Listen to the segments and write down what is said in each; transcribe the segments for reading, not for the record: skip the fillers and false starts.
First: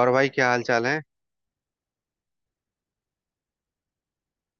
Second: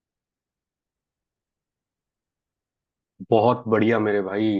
और भाई क्या हाल चाल है। बहुत बढ़िया मेरे भाई।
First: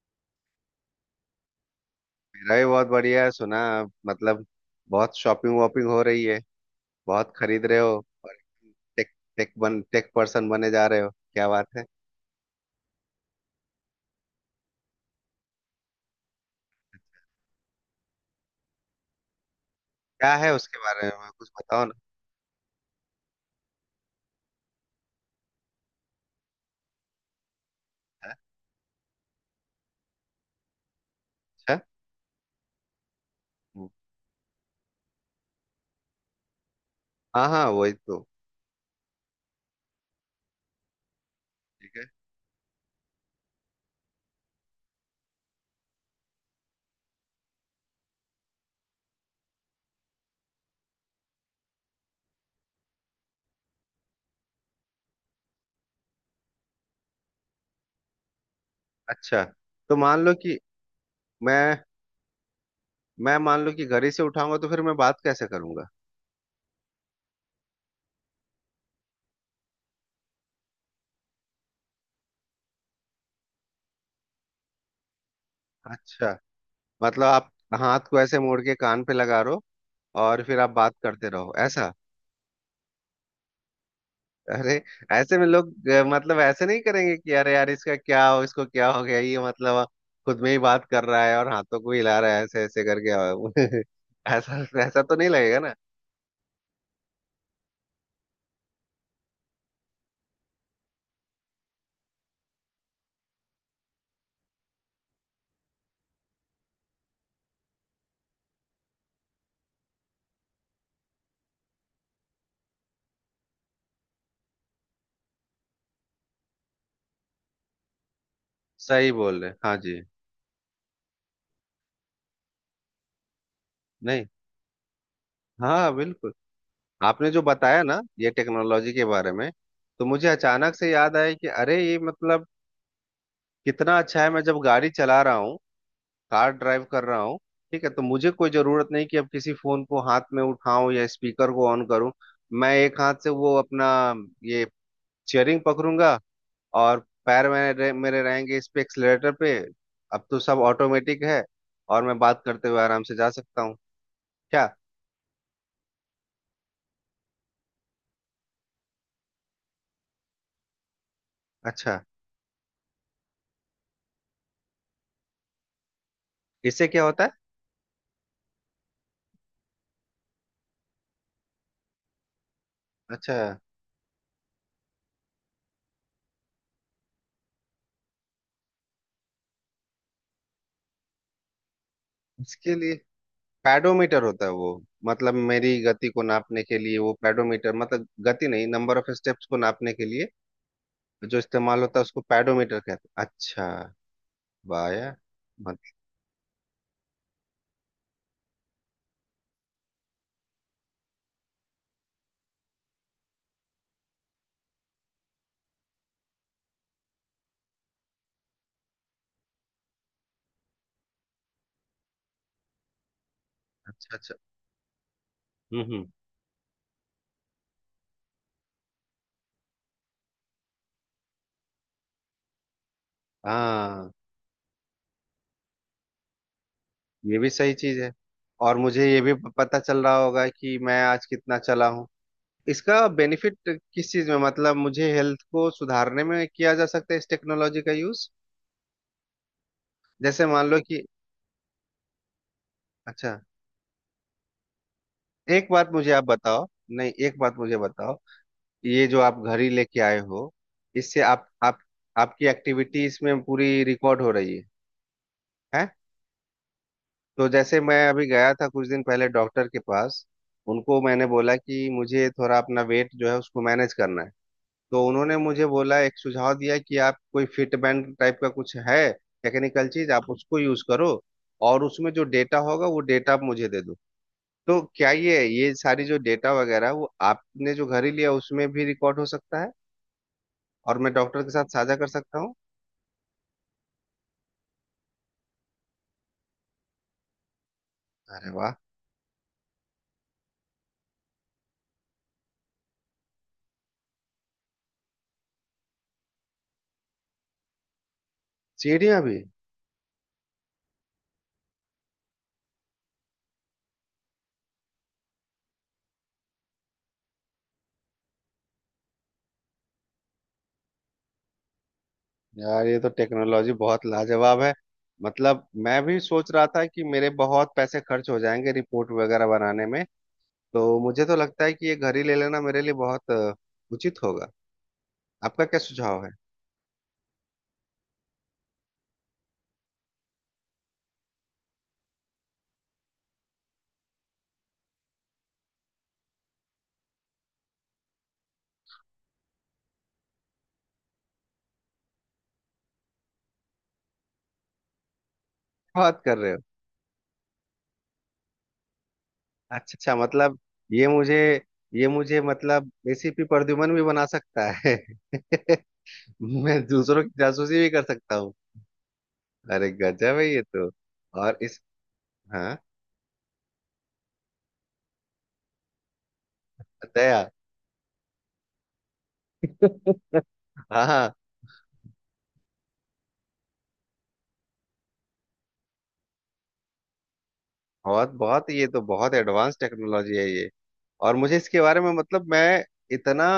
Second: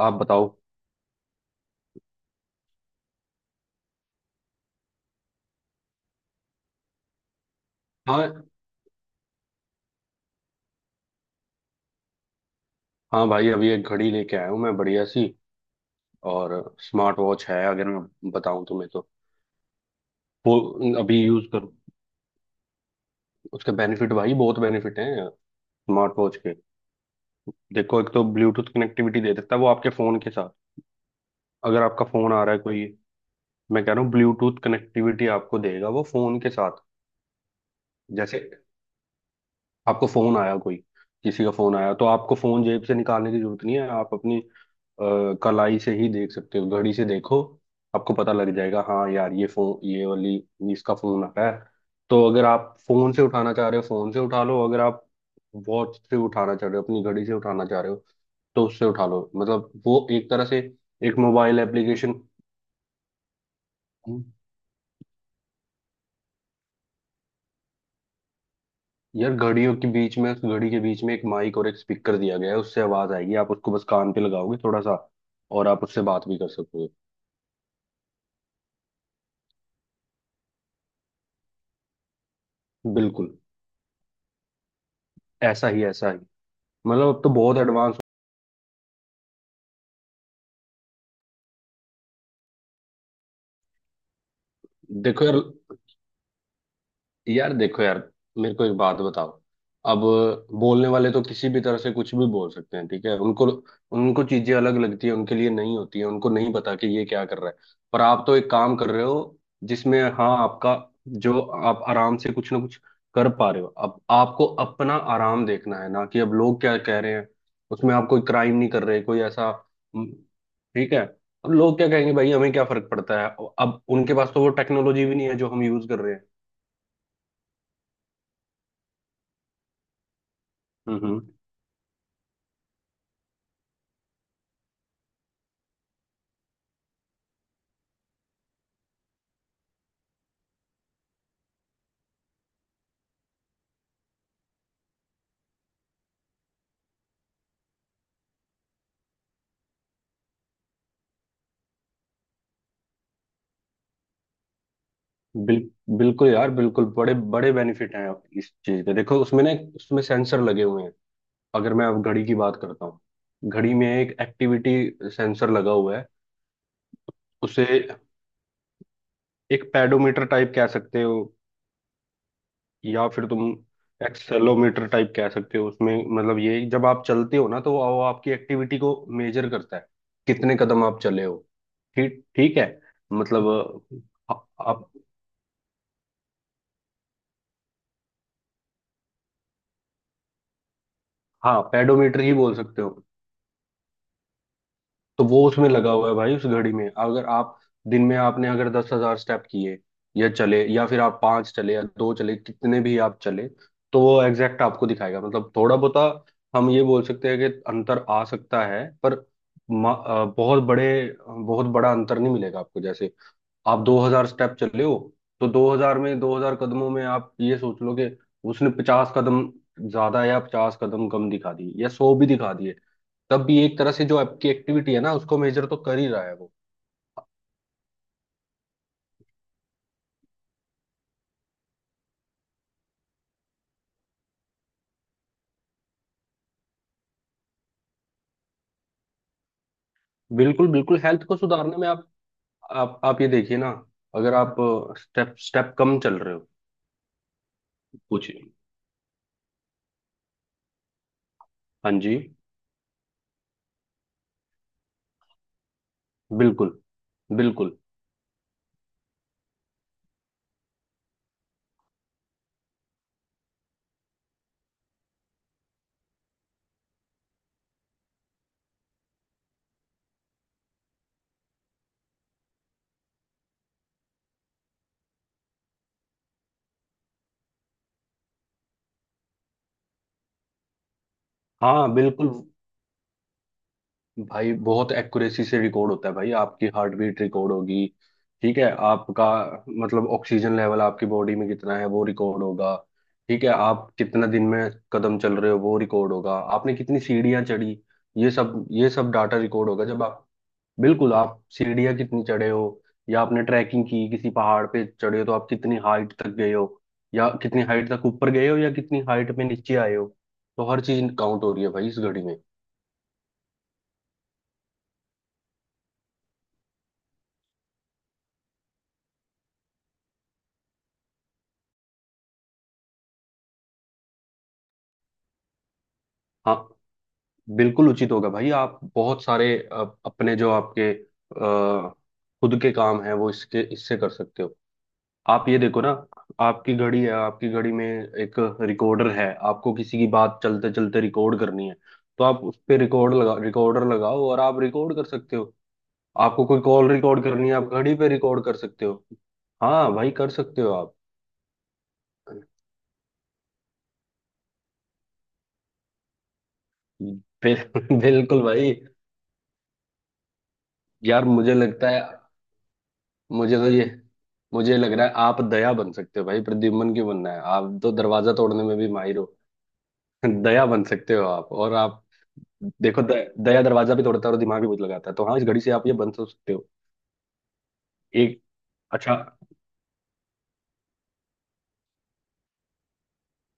आप बताओ। मेरा भी बहुत बढ़िया है। सुना आप मतलब बहुत शॉपिंग वॉपिंग हो रही है, बहुत खरीद रहे हो। हाँ, और टेक टेक बन टेक पर्सन बने जा रहे हो, क्या बात है। हाँ भाई, अभी एक घड़ी लेके आया हूँ मैं बढ़िया सी। और स्मार्ट वॉच है, अगर मैं बताऊँ तुम्हें तो। क्या है वो उसके बारे अभी में यूज कुछ करो, बताओ ना। उसके बेनिफिट भाई, बहुत बेनिफिट हैं स्मार्ट वॉच के। देखो, एक तो ब्लूटूथ कनेक्टिविटी दे देता है वो आपके फोन के साथ। अच्छा। अगर आपका फोन आ रहा है कोई। मैं हम्म, कह रहा हूँ ब्लूटूथ कनेक्टिविटी आपको देगा वो फोन के साथ। हाँ हाँ वही तो। जैसे आपको फोन आया कोई, किसी का फोन आया ठीक तो है। आपको फोन जेब से निकालने की जरूरत नहीं है, आप अपनी अ, कलाई से ही देख सकते हो, घड़ी से देखो, आपको पता लग जाएगा हाँ यार ये फोन ये वाली, इसका फोन आ रहा है। तो अगर आप फोन से उठाना चाह रहे हो फोन से उठा लो, अगर आप वॉच से उठाना चाह रहे हो अपनी घड़ी से उठाना चाह रहे हो तो उससे उठा लो। अच्छा, मतलब तो वो मान एक लो तरह से कि एक मोबाइल मैं एप्लीकेशन। मैं मान लो कि घर ही से उठाऊंगा तो फिर मैं बात कैसे करूंगा। यार घड़ियों के बीच में, घड़ी के बीच में एक माइक और एक स्पीकर दिया गया है, उससे आवाज आएगी, आप उसको बस कान पे लगाओगे थोड़ा सा, और आप उससे बात अच्छा, भी कर सकोगे। मतलब आप हाथ को ऐसे मोड़ के कान पे लगा रहो और फिर आप बात करते रहो ऐसा। बिल्कुल। अरे, ऐसे में ऐसा ही, लोग ऐसा ही। मतलब ऐसे नहीं मतलब करेंगे अब तो कि अरे बहुत यार इसका एडवांस। क्या हो, इसको क्या हो गया ये, मतलब खुद में ही बात कर रहा है और हाथों को हिला रहा है ऐसे ऐसे करके ऐसा ऐसा तो देखो नहीं यार, लगेगा ना। यार देखो यार, मेरे को एक बात बताओ। अब बोलने वाले तो किसी भी तरह से कुछ भी बोल सकते हैं, ठीक है। उनको, उनको चीजें अलग लगती है, उनके लिए नहीं होती है, उनको नहीं पता कि ये क्या कर रहा है। पर आप तो एक काम कर रहे हो जिसमें हाँ, आपका, जो आप आराम से कुछ ना कुछ कर पा रहे हो। अब आपको अपना आराम देखना है, ना कि अब लोग क्या कह रहे हैं। उसमें आप कोई क्राइम नहीं कर रहे सही कोई बोल रहे ऐसा। हैं। हाँ जी। ठीक है। अब लोग क्या कहेंगे भाई, हमें क्या फर्क पड़ता है। अब उनके नहीं, पास तो वो टेक्नोलॉजी भी नहीं है जो हम यूज हाँ कर रहे हैं। बिल्कुल। आपने जो बताया ना ये टेक्नोलॉजी के बारे में, तो मुझे अचानक से याद हम्म। आया कि अरे ये मतलब कितना अच्छा है। मैं जब गाड़ी चला रहा हूँ, कार ड्राइव कर रहा हूँ, ठीक है, तो मुझे कोई जरूरत नहीं कि अब किसी फोन को हाथ में उठाऊं या स्पीकर को ऑन करूं। मैं एक हाथ से वो अपना ये चेयरिंग पकड़ूंगा, और पैर मेरे मेरे रहेंगे इस पे एक्सलेटर पे। अब तो सब ऑटोमेटिक है, और मैं बात करते हुए आराम से जा सकता हूँ। क्या। बिल बिल्कुल यार, बिल्कुल बड़े बड़े बेनिफिट हैं इस चीज के। देखो उसमें ना उसमें सेंसर लगे हुए हैं। अगर मैं अच्छा। अब घड़ी की बात करता हूँ, घड़ी में एक एक्टिविटी सेंसर लगा हुआ है। इससे क्या होता है। उसे एक पेडोमीटर टाइप कह सकते हो, या फिर अच्छा। तुम एक्सेलोमीटर टाइप कह सकते हो उसमें। मतलब ये जब आप चलते हो ना, तो वो आपकी एक्टिविटी को मेजर करता है, कितने कदम आप चले हो। ठीक, ठीक है। इसके लिए मतलब पैडोमीटर अ, होता है वो। आप मतलब मेरी गति को नापने के लिए वो पैडोमीटर, मतलब गति नहीं, नंबर ऑफ स्टेप्स को नापने के लिए जो हाँ, इस्तेमाल होता है उसको पेडोमीटर ही बोल पैडोमीटर सकते हो। कहते हैं, अच्छा। वाह यार। तो वो उसमें लगा मतलब। हुआ है भाई, उस घड़ी में। अगर आप दिन में आपने अगर 10,000 स्टेप किए, या चले, या फिर आप 5 चले या 2 चले, कितने भी आप चले, तो वो एग्जैक्ट आपको दिखाएगा। मतलब थोड़ा बहुत हम ये बोल सकते हैं कि अंतर आ सकता है, पर बहुत बड़े, बहुत बड़ा अंतर नहीं मिलेगा आपको। जैसे आप दो अच्छा हजार अच्छा। स्टेप चले हो, तो दो हजार हम्म। में, 2,000 कदमों में आप ये सोच लो कि उसने 50 कदम ज्यादा या 50 कदम कम दिखा दिए, या 100 भी दिखा, तब भी एक तरह से हाँ, जो आपकी एक्टिविटी है ना, उसको मेजर तो कर ही रहा है वो। ये भी सही चीज है। और मुझे ये भी पता चल रहा होगा कि मैं आज कितना चला हूँ। इसका बेनिफिट किस चीज में, मतलब मुझे हेल्थ को सुधारने में किया जा सकता है इस टेक्नोलॉजी का यूज। जैसे मान बिल्कुल लो बिल्कुल, कि, हेल्थ को सुधारने में आप, आप ये अच्छा, देखिए ना, अगर आप स्टेप एक स्टेप बात कम मुझे चल आप रहे हो बताओ। नहीं, एक बात मुझे बताओ, कुछ। ये जो आप घड़ी लेके आए हो, इससे आप हाँ जी, आपकी एक्टिविटीज में पूरी रिकॉर्ड हो रही है है। बिल्कुल तो बिल्कुल। जैसे मैं अभी गया था कुछ दिन पहले डॉक्टर के पास, उनको मैंने बोला कि मुझे थोड़ा अपना वेट जो है उसको मैनेज करना है। तो उन्होंने मुझे बोला, एक सुझाव दिया कि आप कोई फिट बैंड टाइप का कुछ है टेक्निकल चीज आप उसको यूज करो, और उसमें जो डेटा होगा वो डेटा आप मुझे दे दो। तो क्या ये सारी जो डेटा वगैरह वो आपने जो घर ही लिया उसमें भी रिकॉर्ड हो सकता है, और मैं डॉक्टर के साथ हाँ साझा कर बिल्कुल सकता हूँ। भाई, बहुत एक्यूरेसी से रिकॉर्ड होता है भाई, आपकी हार्ट बीट रिकॉर्ड होगी, अरे ठीक है। वाह। आपका मतलब ऑक्सीजन लेवल आपकी बॉडी में कितना है वो रिकॉर्ड होगा, ठीक है। आप कितना दिन में कदम चल रहे हो वो रिकॉर्ड होगा, आपने कितनी सीढ़ियां चढ़ी, ये सब, ये सब सीढ़ियाँ भी। डाटा रिकॉर्ड होगा जब आप। बिल्कुल, आप सीढ़ियां कितनी चढ़े हो, या आपने ट्रैकिंग की किसी पहाड़ पे चढ़े हो तो आप कितनी हाइट तक गए हो, या कितनी हाइट तक ऊपर गए हो, या कितनी हाइट पे नीचे आए हो, तो हर चीज काउंट हो रही है भाई इस घड़ी में। यार ये तो टेक्नोलॉजी बहुत लाजवाब है। मतलब मैं भी सोच रहा था कि मेरे बहुत पैसे खर्च हो जाएंगे रिपोर्ट वगैरह बनाने में। तो मुझे तो लगता है कि ये घर ही ले लेना मेरे लिए बहुत उचित होगा। आपका क्या सुझाव है। हाँ बिल्कुल उचित होगा भाई। आप बहुत सारे अपने जो आपके खुद के काम हैं वो इसके, इससे कर सकते हो। आप ये देखो ना, आपकी घड़ी है, आपकी घड़ी में एक रिकॉर्डर है। आपको किसी की बात चलते चलते रिकॉर्ड करनी है, तो आप उस पे रिकॉर्ड लगा, रिकॉर्डर लगाओ और आप रिकॉर्ड कर सकते हो। बात कर आपको रहे हो। कोई कॉल रिकॉर्ड करनी है, आप घड़ी पे रिकॉर्ड कर सकते हो। हाँ अच्छा भाई अच्छा, कर मतलब सकते हो आप। ये मुझे, ये मुझे मतलब एसीपी प्रद्युमन भी बना सकता है। मैं दूसरों की जासूसी भी कर सकता बिल्कुल हूँ। भाई। अरे गजब है ये तो। यार मुझे और इस, लगता है, हाँ। मुझे तो ये, मुझे लग रहा है आप दया बन सकते हो भाई, प्रद्युम्न क्यों बनना है, दया। आप तो दरवाजा तोड़ने में भी माहिर हो। दया बन सकते हो हाँ। आप। और आप देखो, दया दरवाजा भी तोड़ता है और दिमाग भी बहुत लगाता है, तो हाँ इस घड़ी से आप ये बन तो सकते हो। बहुत एक, बहुत, ये तो अच्छा। बहुत एडवांस टेक्नोलॉजी है ये। और मुझे इसके बारे में, मतलब मैं इतना,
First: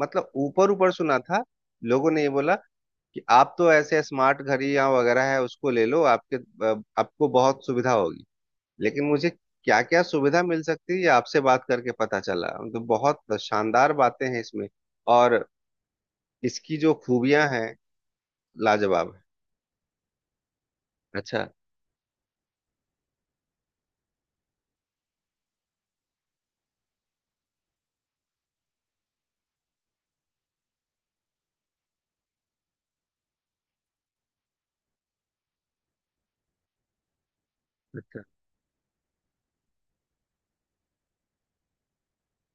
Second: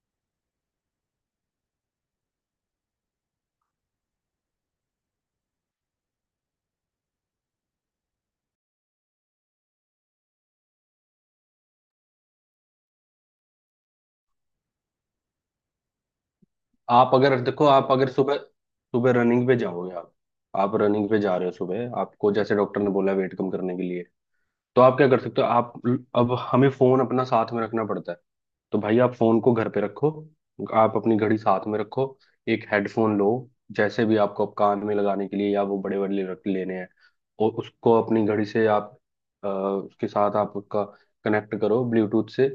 मतलब ऊपर ऊपर सुना था, लोगों ने ये बोला कि आप तो ऐसे स्मार्ट घड़ी या वगैरह है उसको ले लो आपके आपको बहुत सुविधा होगी। लेकिन मुझे क्या क्या सुविधा मिल सकती है ये आपसे बात करके पता चला, तो बहुत शानदार बातें हैं इसमें, और इसकी जो आप अगर खूबियां देखो, हैं, आप अगर सुबह सुबह लाजवाब है। रनिंग पे जाओगे, आप रनिंग पे जा अच्छा। रहे हो सुबह, आपको जैसे डॉक्टर ने बोला वेट कम करने के लिए, तो आप क्या कर सकते हो आप। अब हमें फोन अपना साथ में रखना पड़ता है, तो भाई आप फोन को घर पे रखो, आप अपनी घड़ी साथ में रखो, एक हेडफोन लो, जैसे भी आपको, आप कान में लगाने के लिए या वो बड़े बड़े रख लेने हैं, और उसको अच्छा। अपनी घड़ी से आप उसके साथ आप उसका कनेक्ट करो ब्लूटूथ से।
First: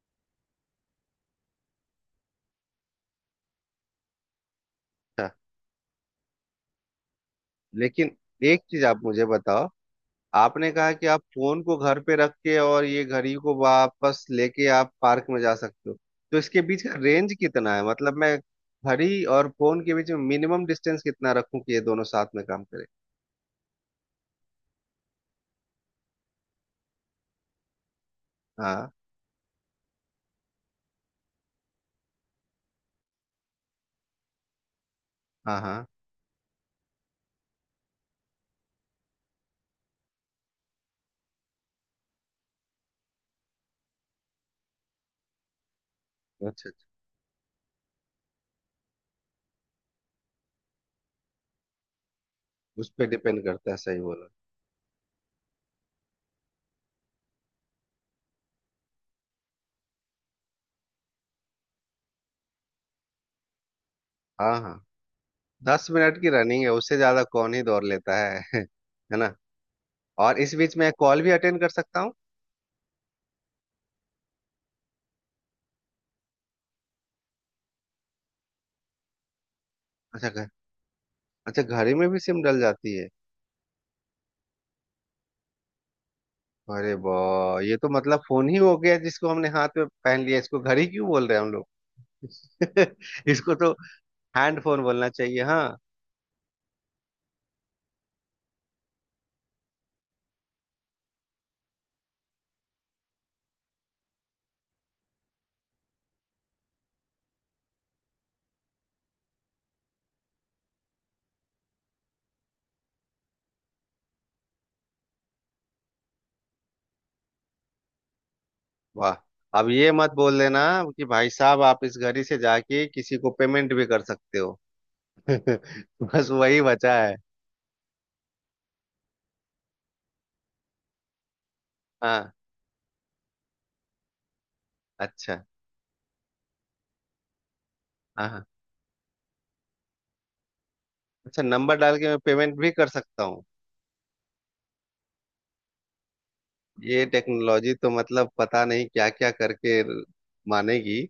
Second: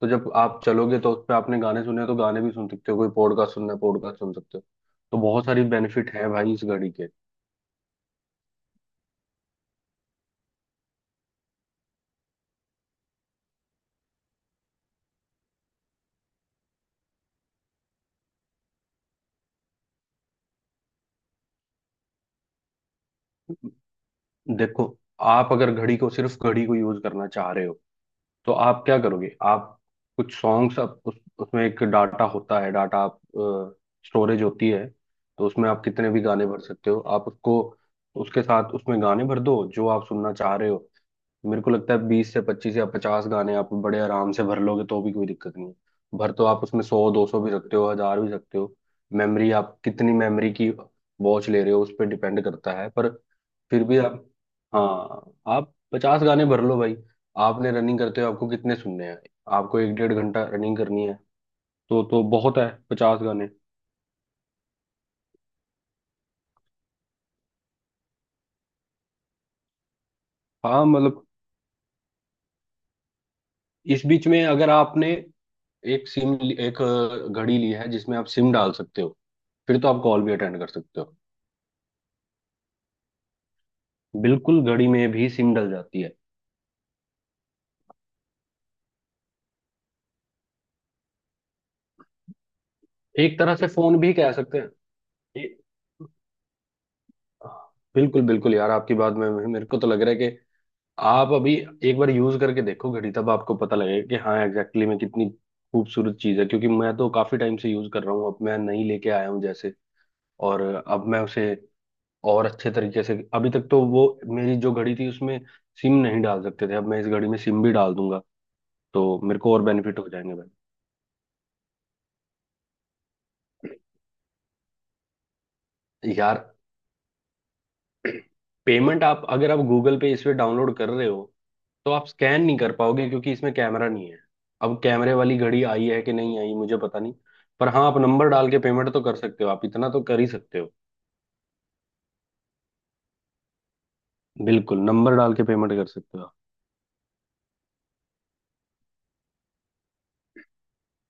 तो जब आप चलोगे तो उस पर आपने गाने सुने हैं, तो गाने भी सुन सकते हो, कोई पॉडकास्ट सुनना है पॉडकास्ट सुन सकते हो। तो अच्छा, बहुत सारी बेनिफिट है भाई इस घड़ी के। लेकिन एक चीज आप मुझे बताओ, आपने कहा कि आप फोन को घर पे रख के और ये घड़ी को वापस लेके आप पार्क में जा सकते हो, तो इसके बीच का रेंज कितना है, मतलब मैं घड़ी और फोन के बीच में मिनिमम डिस्टेंस कितना रखूं कि ये दोनों साथ में काम करें। देखो, आप अगर घड़ी को, सिर्फ घड़ी को यूज करना चाह रहे हो, तो आप हाँ। क्या करोगे आप, कुछ सॉन्ग्स आप उसमें एक डाटा होता है, डाटा आप स्टोरेज होती है, तो हाँ उसमें आप हाँ। कितने भी गाने भर सकते हो आप उसको। उसके साथ उसमें गाने भर दो जो आप सुनना चाह रहे हो। मेरे को लगता है 20 से 25 या पचास गाने आप बड़े आराम से भर लोगे, तो भी कोई दिक्कत नहीं है, भर तो अच्छा आप उसमें अच्छा। 100, 200 भी सकते हो, 1,000 भी सकते हो। मेमोरी आप कितनी मेमोरी की वॉच ले रहे हो उस पर डिपेंड करता है। उस पर पर डिपेंड करता है, फिर भी सही आप, बोला। हाँ, आप 50 गाने भर लो भाई। आपने रनिंग करते हो आपको कितने सुनने हैं, आपको एक डेढ़ घंटा रनिंग करनी है, तो बहुत है 50 गाने। हाँ हाँ। 10 मिनट की रनिंग है, उससे ज्यादा कौन ही दौड़ लेता है है ना। और इस बीच हाँ में कॉल मतलब, भी अटेंड कर सकता हूँ। इस बीच में अगर आपने एक सिम, एक घड़ी ली है जिसमें आप सिम डाल सकते हो, फिर तो आप कॉल अच्छा भी घर, अटेंड कर सकते हो। अच्छा घड़ी में भी सिम डल जाती है। बिल्कुल घड़ी में भी सिम डल जाती है। अरे वाह, ये तो मतलब फोन ही हो गया जिसको हमने हाथ में पहन लिया, इसको घड़ी क्यों बोल रहे हैं हम लोग। एक इसको तरह से तो फोन भी कह सकते हैंड हैं। फोन बोलना चाहिए, ए- हाँ। बिल्कुल बिल्कुल यार, आपकी बात में मेरे को तो लग रहा है कि आप अभी एक बार यूज करके देखो घड़ी, तब आपको पता लगेगा कि हाँ एग्जैक्टली में कितनी खूबसूरत चीज है, क्योंकि मैं तो काफी टाइम से यूज कर रहा हूँ, अब मैं नई लेके आया हूँ जैसे, और अब मैं उसे और अच्छे तरीके से। अभी तक तो वो मेरी जो घड़ी थी उसमें सिम नहीं डाल सकते थे, अब मैं इस घड़ी में सिम भी डाल दूंगा, वाह। तो मेरे को और अब ये बेनिफिट हो मत जाएंगे। बोल देना कि भाई साहब आप इस घड़ी से जाके किसी को पेमेंट भाई, भी कर सकते हो। बस यार वही बचा है। पेमेंट, आप अगर आप गूगल पे इस पे डाउनलोड कर रहे हो, तो आप हाँ। स्कैन नहीं कर पाओगे क्योंकि इसमें कैमरा नहीं है। अब कैमरे वाली अच्छा। घड़ी आई है कि नहीं आई मुझे पता नहीं। पर हाँ, आप हाँ नंबर हाँ। डाल के पेमेंट तो कर सकते हो, आप इतना तो कर ही सकते हो। अच्छा, नंबर डाल के मैं पेमेंट भी कर सकता हूँ। बिल्कुल, नंबर डाल के पेमेंट कर सकते हो आप। ये टेक्नोलॉजी तो मतलब पता नहीं क्या क्या करके मानेगी।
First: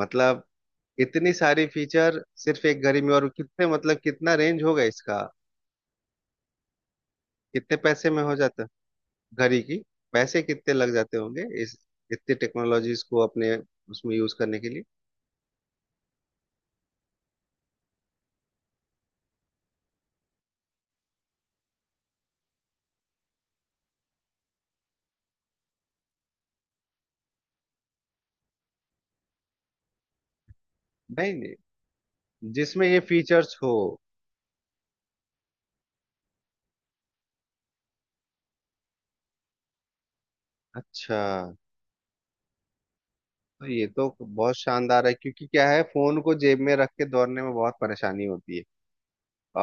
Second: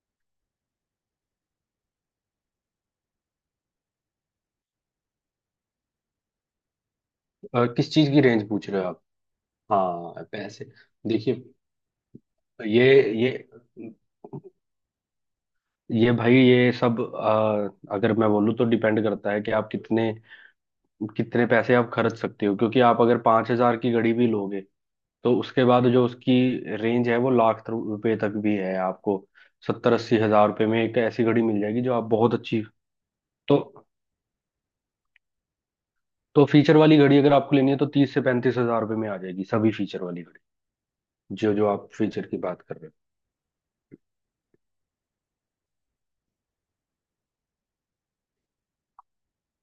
मतलब इतनी सारी फीचर सिर्फ एक घड़ी में, और कितने, मतलब कितना रेंज होगा इसका, कितने किस पैसे चीज़ की में हो रेंज जाता। पूछ रहे हो आप। घड़ी की। हाँ पैसे पैसे। कितने लग जाते देखिए, होंगे इस इतनी ये टेक्नोलॉजीज को अपने ये उसमें यूज करने के लिए। ये भाई, ये सब अगर मैं बोलूँ तो डिपेंड करता है कि आप कितने, कितने पैसे आप खर्च सकते हो। क्योंकि आप अगर 5,000 की घड़ी भी लोगे, तो उसके बाद जो उसकी रेंज है वो लाख रुपए तक भी है। आपको 70 80,000 रुपए में एक ऐसी नहीं घड़ी मिल नहीं, जाएगी जो आप बहुत अच्छी। जिसमें ये तो फीचर्स हो। तो फीचर वाली घड़ी अगर आपको लेनी है तो 30 से 35,000 रुपए में आ जाएगी सभी फीचर वाली घड़ी, अच्छा। जो जो आप फीचर की बात कर रहे तो ये तो बहुत शानदार है, क्योंकि क्या है, फोन को जेब में रख के दौड़ने में बहुत परेशानी होती है,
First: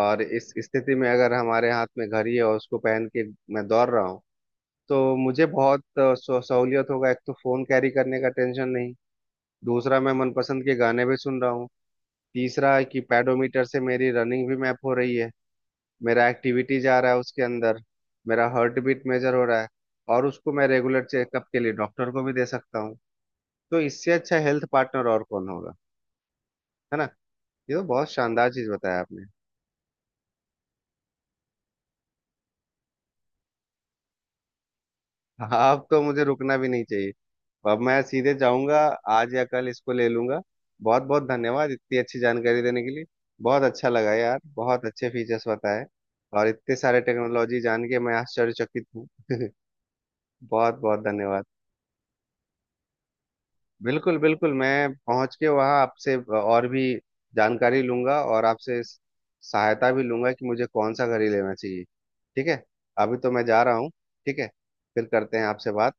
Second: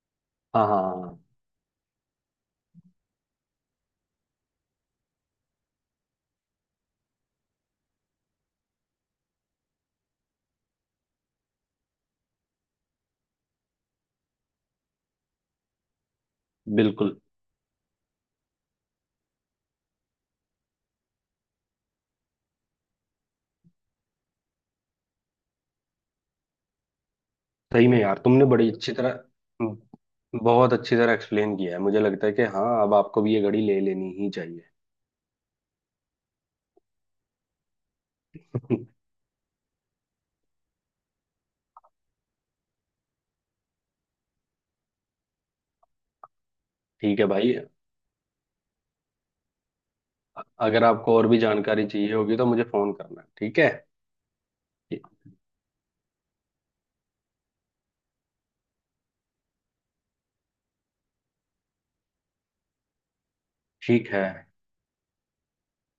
और इस हो। हाँ हाँ हाँ स्थिति में हाँ, अगर हमारे हाथ में घड़ी है और उसको पहन के मैं दौड़ रहा हूँ, तो मुझे बहुत सहूलियत होगा। एक तो फोन कैरी करने का टेंशन नहीं, दूसरा मैं मनपसंद के गाने भी सुन रहा हूँ, तीसरा है कि पैडोमीटर से मेरी रनिंग भी मैप हो रही है, मेरा एक्टिविटी जा रहा बिल्कुल। है उसके अंदर, मेरा हार्ट बीट मेजर हो रहा है, और उसको मैं रेगुलर चेकअप के लिए डॉक्टर को भी दे सकता हूँ। तो इससे अच्छा हेल्थ पार्टनर और कौन होगा, है ना। ये तो सही में बहुत यार, तुमने शानदार चीज बड़ी अच्छी बताया तरह, आपने। बहुत अच्छी तरह एक्सप्लेन किया है, मुझे लगता है कि हाँ अब आपको भी ये घड़ी ले लेनी ही चाहिए। आप तो मुझे रुकना भी नहीं चाहिए, अब मैं सीधे जाऊंगा, आज या कल इसको ले लूंगा। बहुत बहुत धन्यवाद इतनी अच्छी जानकारी देने के लिए। बहुत अच्छा लगा यार, बहुत अच्छे फीचर्स बताए, और इतने सारे ठीक है भाई। टेक्नोलॉजी जान के मैं आश्चर्यचकित हूँ। बहुत अगर बहुत आपको और भी धन्यवाद। जानकारी चाहिए होगी तो मुझे फोन करना, ठीक है। बिल्कुल बिल्कुल, मैं पहुंच के वहां आपसे और भी जानकारी लूंगा और आपसे सहायता भी लूंगा कि मुझे कौन सा घड़ी लेना चाहिए। ठीक है, अभी तो मैं जा रहा हूँ। ठीक है। ठीक है, फिर करते हैं आपसे बात।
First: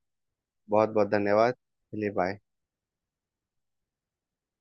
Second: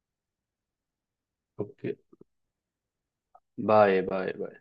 बहुत बहुत धन्यवाद, ओके, चलिए बाय। Bye bye bye.